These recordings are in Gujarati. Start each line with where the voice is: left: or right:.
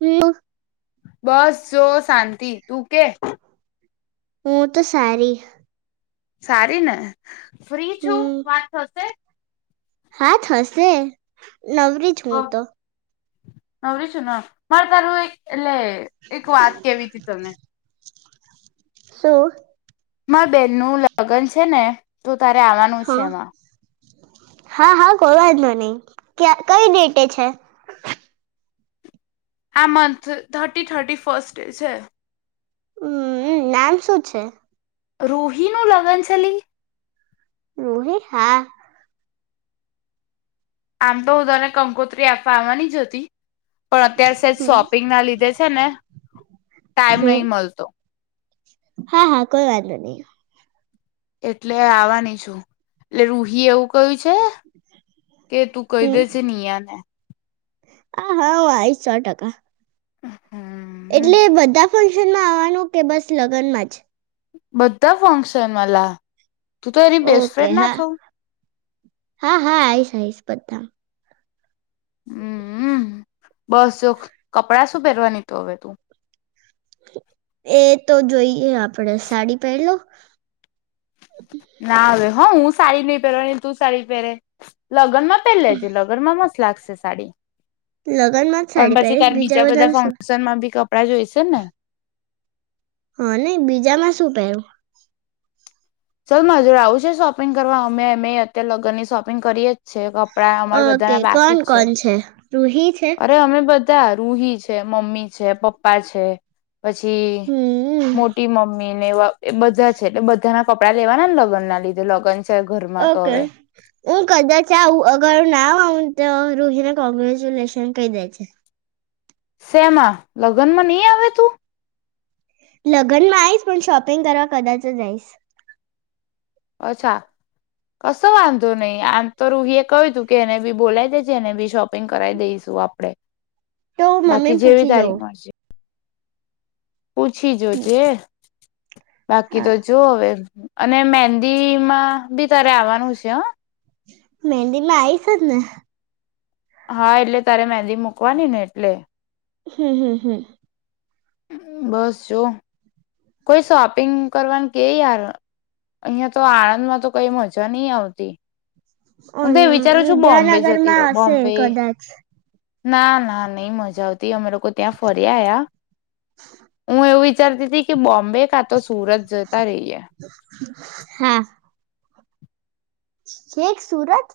right: હમ્મ.
left: બસ જો શાંતિ, તું કે?
right: હું તો સારી.
left: સારી ને. ફ્રી છું
right: હમ
left: વાત થશે.
right: હા થશે. નવરી જ હુ તો.
left: નવરીશું ન મારે તારું એક એટલે એક વાત કેવી તી તમને.
right: શું?
left: બેન નું લગન છે ને તો તારે આવાનું છે
right: હા
left: એમાં.
right: હા હા કોઈ વાંધો નહી, ક્યાં કઈ ડેટે છે?
left: આ મંથ થર્ટી થર્ટી ફર્સ્ટ એ છે.
right: હમ્મ નામ શું છે?
left: રુહીનું લગ્ન ચલી.
right: રુહી હા.
left: આમ તો હું તને કંકોત્રી આપવા આવવાની જ હતી. પણ અત્યાર સેને
right: હમ
left: શોપિંગ ના લીધે છે ન ટાઈમ
right: હમ
left: નહી મળતો.
right: હા હા કોઈ વાંધો નહી
left: એટલે આવાની છું એટલે રૂહી એવું કયું છે કે તું કહી દે
right: હમ
left: છે નિયા ને.
right: હા હા આઈ સો ટકા.
left: હમ્મ.
right: એટલે બધા ફંક્શનમાં આવવાનું કે બસ લગ્નમાં જ.
left: બધા ફંક્શન મલા. ત તો એની
right: ઓકે
left: બેસ્ટફ્રેન્ડ ના
right: હા
left: છો.
right: હા હા આયીસ આયીસ બધા.
left: હમ્મ બસ જો કપડા શું પહેરવાની તો હવે તું.
right: એ તો જોઈએ આપણેે સાડી પહેરલો.
left: ના હવે. હા હું સાડી નઈ પહેરવા તું સાડી પહેરે લગ્નમાં. પેલેજ લગરમાં મસ્. ફ્લાકસ સે સાડી.
right: લગ્નમાં જ
left: પણ
right: સાડી પેલીસ બીજા બધાનુ શું.
left: રા જોયસે ને.
right: હાને બીજામાં શું પહેરું.
left: ચાલ મજુર આવું છે શોપિંગ કરવા અમે અમે અત્યારે લગ્ન ની શોપિંગ કરીએ જ છે. કપડાં અમારા
right: ઓકે
left: બધાના બાકી
right: કોણ
left: જ છે
right: કોણ છ? રૂહી છે.
left: અરે અમે રૂહી છે, મમ્મી છે, પપ્પા છે પછી
right: હમ
left: મોટી મમ્મી અનેવા એ બધા છે એટલે બધાના કપડા લેવાના લગન ના લીધું લગન
right: ઓકે હું કદાચ આવું અગર ના આવ તો રોહિને કોંગ્રેચ્યુલેશન કહી દે છે
left: શેમા લગ્નમાં નહી આવે તું
right: લગ્નમાં આવીસ પણ શોપિંગ કરવા કદાચ જ આવીઈસ
left: અચ્છા કશો વાંધો નહી આમ તો રૂહી એ કહ્યું તું કે એને બી બોલાય દે છે એને બી શોપ કરાવી દઈશું આપડે
right: તો
left: બાકી
right: મમ્મીને
left: જેવી
right: પૂછી
left: તારી
right: જવું
left: મળશે પૂછી જો જે બાકી તો
right: હા
left: જુ હવે અને મેન્દી માં બી તારે આવવાનું છે હ
right: મેંદી માં આઈશ જ ને
left: હા એટલે તારે મેંદી મુૂકવાની ને એટલે
right: હમ હમ હમ
left: બસ જો કોઈ શોપિંગ કરવાનું કે યાર અહિયાં તો આણંદ માં તો કઈ મજા નહી આવતી
right: ઓ
left: હું તો એ વિચારું છું બોમ્બે
right: વિદ્યાનગર
left: જતી
right: માં
left: રહું
right: હશે
left: બોમ્બે
right: કદાચ
left: ના ના નહી મજા આવતી અમે લોકો ત્યાં ફર્યાયા હું એવુ વિ ચારતી હતી કે બો મ્બે કા તો સુરત જતા રહીએ
right: હા છેક સુરત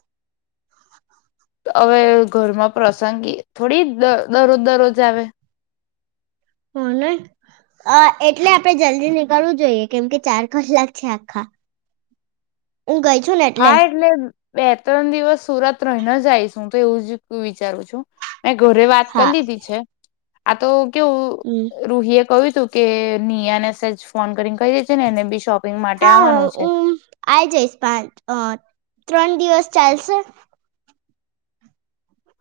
left: હવે ઘરમાં પ્રસંગી થોડી દરોજ દરરોજ આવે
right: હ નહી એટલે આપણેે જલ્દી નીકળવું જોઈએ કેમ કે ચાર કલાક છે આખા હું ગઈ છું ને એટલે
left: બે ત્રણ દિવસ સુરત રહીને જાયશું તો એવું જ વિચારું છું મેં ઘરે વાત
right: હા
left: કરી લીધી છે આ તો કેવુ
right: હમ
left: રૂહીએ કહ્યું તું કે નિ એને સેજ ફોન કરી કઈ રે છે ને એને બી શોપિંગ માટે
right: હા
left: આવવાનું છે.
right: હું આઈ જઈશ પાંચ અ ત્રણ દિવસ ચાલશે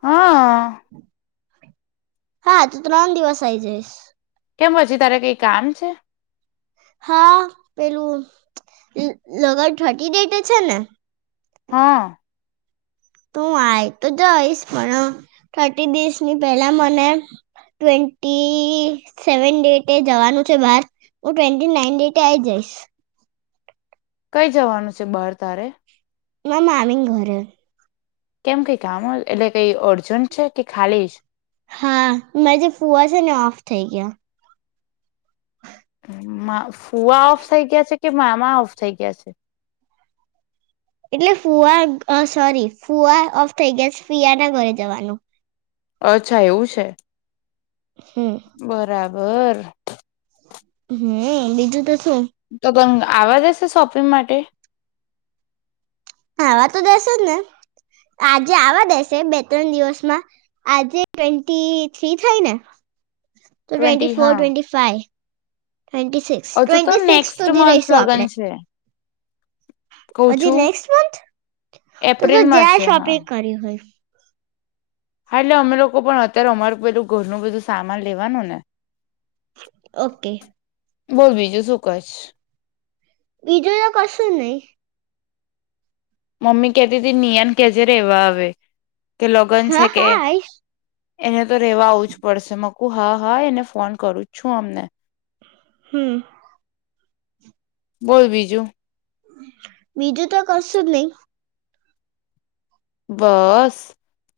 left: હા
right: હા તો ત્રણ દિવસ આ આવી જઈશ
left: કેમ હછી તારે કઈ કામ છે
right: હા પેલું લગન થર્ટી ડેટ છે ને
left: હા
right: તું આય તો જઈશ પણ થર્ટી દસની પેલા મને ટ્વેન્ટી સેવન ડેટે જવાનું છે બહાર હું ટ્વેન્ટી નાઈન ડેટે આઈ જઈશ.
left: કઈ જવાનું છે બાહર તારે
right: મારા મામીને ઘરે
left: કેમ કઈ કામ એટલે કઈ અર્જન્ટ છે કે ખાલીજ
right: હા મેં જે ફુવા છે ને ઓફ થઈ ગયા
left: મા ફુઆ ઓફ થઈ ગયા છે કે મામા ઓફ થઈ ગયા છે.
right: એટલે ફુવા સોરી ફુવા ઓફ થઈ ગયા ફીયા ના ઘરે જવાનું
left: અચ્છા એવું છે
right: હમ
left: બરાબર ઘર
right: હમ બીજું તો શું
left: તદંગ- આવવા દેશે શોપિંગ માટે
right: આવા તો દેસે જ ને આજે આવા દેસે બે ત્રણ દિવસમાં આજે ટવેન્ટી થ્રી થાઇ ને તો ટ્વેન્ટટી
left: ટ્વેન્ટી
right: ફોર
left: હા
right: ટ્વેન્ટી ફાઈવ ટ્વેન્ટી સિક્સ
left: હજુ તો
right: ટ્વેન્ટી સિક્સ
left: નેક્સ્ટ
right: સુધી
left: મંથ
right: રહીશું
left: લગ્ન
right: આપડે
left: છે કઉ
right: હજી
left: છું
right: નેક્સ્ટ મંથ તો
left: એપ્રિલમાં
right: જ્યાં
left: છે હા
right: શોપિંગ કરી હોય
left: એટલે અમે લોકો પણ અત્યારે અમારું પેલું ઘરનું બધું સામાન લેવાનું ને
right: ઓકે.
left: બોલ બીજું શું કશ
right: બીજુ તો કશું નહી
left: મમ્મી કતી હતી નિયાને કેજે ર રહેવા આવે કે લગન
right: હા
left: છે કે
right: હા આવીશ
left: એને તો રેવા આવું જ પડશે મકું હા હા એને ફોન કરું જ છું અમને
right: હમ
left: બોલ બીજું
right: બીજું તો કશુ જ નહી
left: બસ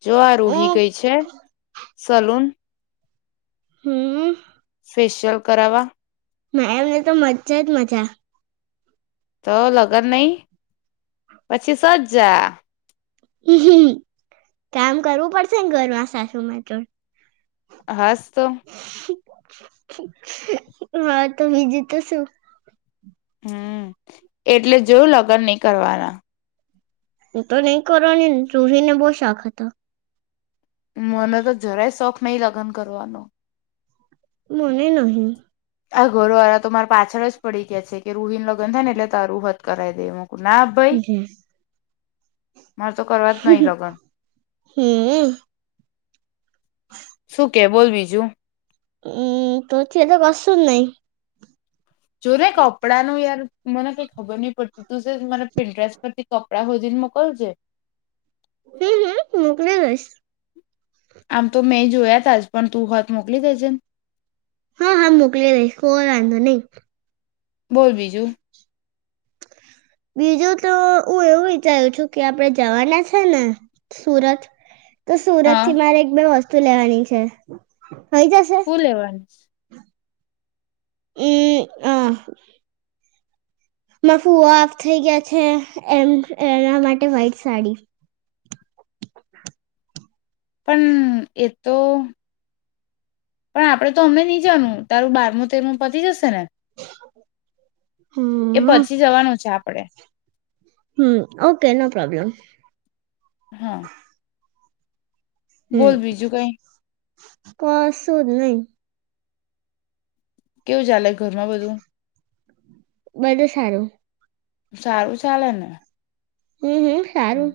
left: જો આ રૂહી
right: હું
left: ગઈ છે. સલૂન
right: હમ
left: ફેશિયલ કરાવા
right: ના એમને તો મજ્જા જ મજા હ
left: તો લગન નઈ પછી સજ જા
right: હમ કામ કરવું પડશે ને ઘરમાં સાસું નુ તો
left: હહાસ તો
right: હા તો બીજું તો શું
left: હમ એટલે જોયું લગ્ન નહી કરવાના
right: હું તો નહી કરવાની રૂહી ને બહુ શોખ હતો
left: મને તો જરાય શોખ નહીિ લગ્ન કરવાનો
right: મને નહી
left: આ ઘરોવાળા તો મારે પાછળ જ પડી ગયા છે કે રુહીનું લગન થાય ને એટલે તારું હોત કરાવી દેવાનું ના ભાઈ મારે તો કરવા જ નહીિ લગન
right: હમ
left: શું કે બોલ બીજું
right: હમ તોછ તો બસું નહી
left: જો ને કપડાં નું યાર મને કઈ ખબર નહી પડતી તું પ્લીઝ મને પ્રિન્ટ્રસ પરથી કપડા હોધી ને મોકલજે
right: હમ હમ મોકલી દઇશ
left: આમ તો મેં જોયા તા જ પણ તું હોત મોકલી દેજે
right: હા હા મોકલી રઈશ કોઈ વાંધો નહીિ
left: બોલ બીજું
right: બીજું તો હું એવું વિચારું છું કે આપડે જવાના છે ને સુરત તો સુરત
left: હા
right: થી મારે એક બે વસ્તુ વતુ લેવાની છે થઈ જશે
left: શું લેવાનું છે
right: એ અહ મા ફૂઓ ઓફ થઇ ગયા છે એમ એના માટે વ્હાઈટ સાડી
left: પણ એ તો પણ આપડે તો અમને નહી જાનું તારું બારમું તેરમું પતી જશે ને એ
right: હમ
left: પછી જવાનું છે આપડે
right: હમ ઓકે નો પ્રોબ્લેમ
left: હા
right: હમ
left: બોલ બીજું કઈ
right: કશું જ નહી
left: કેવું ચાલે ઘરમાં બધું
right: બધું સારું
left: સારું ચાલે ને
right: હમ હમ સારું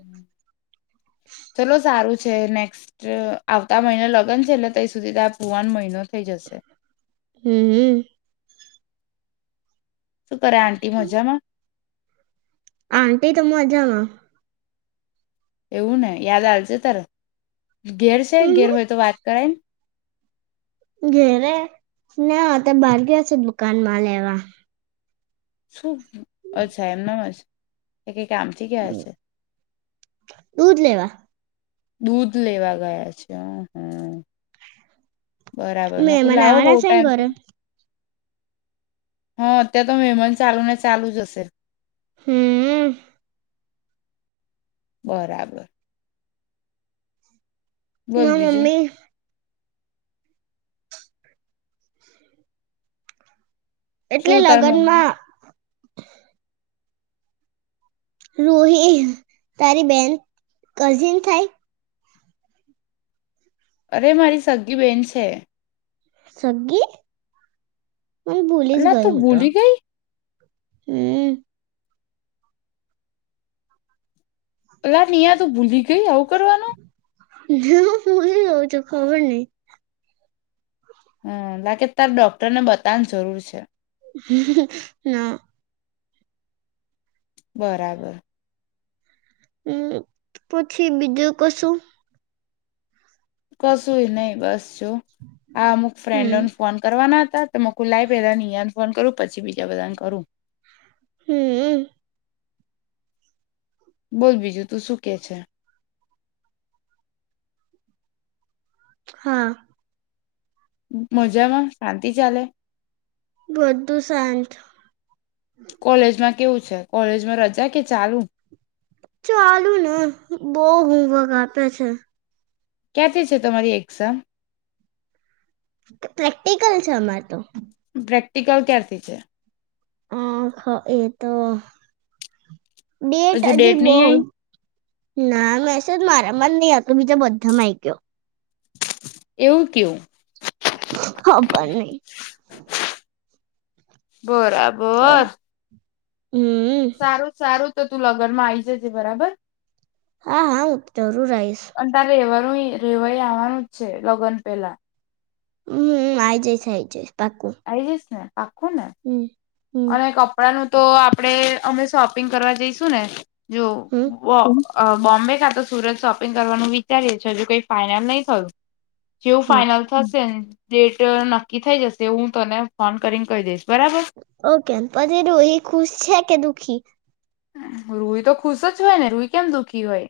left: ચલો સારું છે નેક્સ્ટ આવતા મહિને લગન છે ને ત્યાં સુધી તતારા ફુઆ ને મહિનો થઈ જશે
right: હમ હ
left: શું કરે આંટી મજામાં
right: આટીી તો મજામાં
left: એવું ન યાદ આલ છે ત્યારે ઘેર છે ઘેર
right: હમ
left: હોય તો વાત કરાય
right: ઘેરે ના ત બહાર ગયા છે દુકાનમાં લેવા
left: શું અચ્છા એમનામ જ કામથી ગયા છે.
right: દૂધ લેવા
left: દૂધ લેવા ગયા છે હ હમ બરાબર મકુ
right: મહેમાન
left: લાવો
right: આવવાના
left: બહુ
right: છે ને ઘરે
left: ટાઈમથી હાત તો મેહેમાન ચાલુ ના ચાલુ જ હશેલ
right: હમ
left: બરાબર
right: હ
left: બોલ બીજું
right: મમ્મી
left: શું
right: એટલે
left: તાર મમ્મી
right: લગ્નમાં [inaudible] રૂહી તારી બેન કઝિન થાય.
left: અરે મારી સગી બેન છે.
right: સંગી
left: અલા તું ભૂલી ગઈ
right: હમ
left: અ લા નીયા તું ભૂલી ગઈ આવું કરવાનું
right: હ ભૂલી ગઉં છ ખબર નહી
left: હમ લાગે તાર ડોક્ટરને બતાવવાની જરૂર છે.
right: હ હ ના
left: બરાબર
right: હમ પછી બીજું કશું
left: કશું નહી બસ જો આ અમુક
right: હમ
left: ફ્રેન્ડને ફોન કરવાના તો મ કુ લાવ પેલા નિયા ને ફોન કરું પછી બી બીજા બધા ને કરું
right: હમ
left: બોલ બીજું તું શું કે છે.
right: હા
left: મજામાં શાંત તે ચાલે
right: વધધું શાંત
left: કોલેજમાં કેવું છે કોલેજમાં રજા કે ચાલુ
right: ચાલુ ને બહુ હોવક આપે છે.
left: ક્યાંથી છે તમારી એક્ઝામ
right: પ્રેક્ટિકલ છે અમારે તો
left: પ્રેક્ટિકલ ક્યારથી છે.
right: હા એ તો ડેટ
left: હજુ
right: આજી
left: નહી
right: બહુજ
left: આઈ
right: ના મેસેજ મારામાર નહી હતો. બીજાબંધા મા આઈ ગયો
left: એવું કેવું?
right: હા ભ નહી [inaudible]
left: બરાબર!
right: હમ
left: સારું સારું! તો તું લગનમાં આવી જજે બરાબર.
right: હા હા તો
left: અન્ટારે એવા રેવાઈ આવવાનું જ છે. લગ્ન પેલા!
right: હમ આ જય [unintelligible] આય જ
left: આઇ જઈસ ને? આખોને?
right: હમ
left: અને કપડાનું તો આપણેે, અમે શોપિંગ કરવા જઈશું ને જો
right: હમ
left: વ અ બોમ્બે કાતો સુરત શોપિંગ કરવાનું વિચારીએ છી. હજુ કઈ ફાઈનલ નહી થયું. જેવુ
right: હમ
left: ફાઈનલ થશેને ડેટ નક્કી થઈ જશે. હું તને ફોન કરીને કહી દઈશ. બરાબર!
right: ઓકે પછી રુઈ એ ખુશ છે કે દુઃખી
left: રૂઈ તો ખુશ જ હોય ને. રૂઈ કેમ દુઃખી? હોય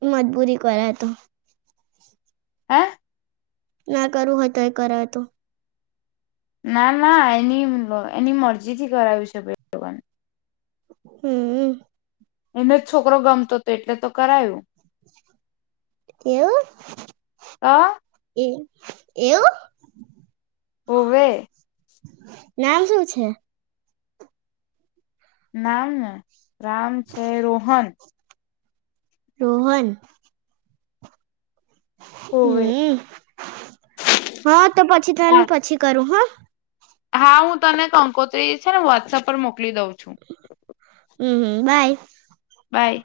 right: હમ [inaudible] મજબૂરી કરા તો
left: હે?
right: ના કરું હોય તો એ કરાવ તો.
left: ના ના એની એની મરજીથી કરાવી છે. બેને
right: હમમમ!
left: એને જ છોકરો ગમતો હતો. એટલે તો કરાયું.
right: [unintelligible] કેવું
left: તો
right: [unintelligible] એ એવું?
left: હોવે.
right: નામ શું છે?
left: નામને. નામ છે રોહન.
right: રોહન!
left: હોવે
right: હમ હા તો પછી
left: હા
right: તને પછી કરું હં
left: હા હું તને કંકોત્રી છે ને વોટ્સએપ પર મોકલુ મોકલી દઉં છું.
right: હમ હમ બાય!
left: બાય!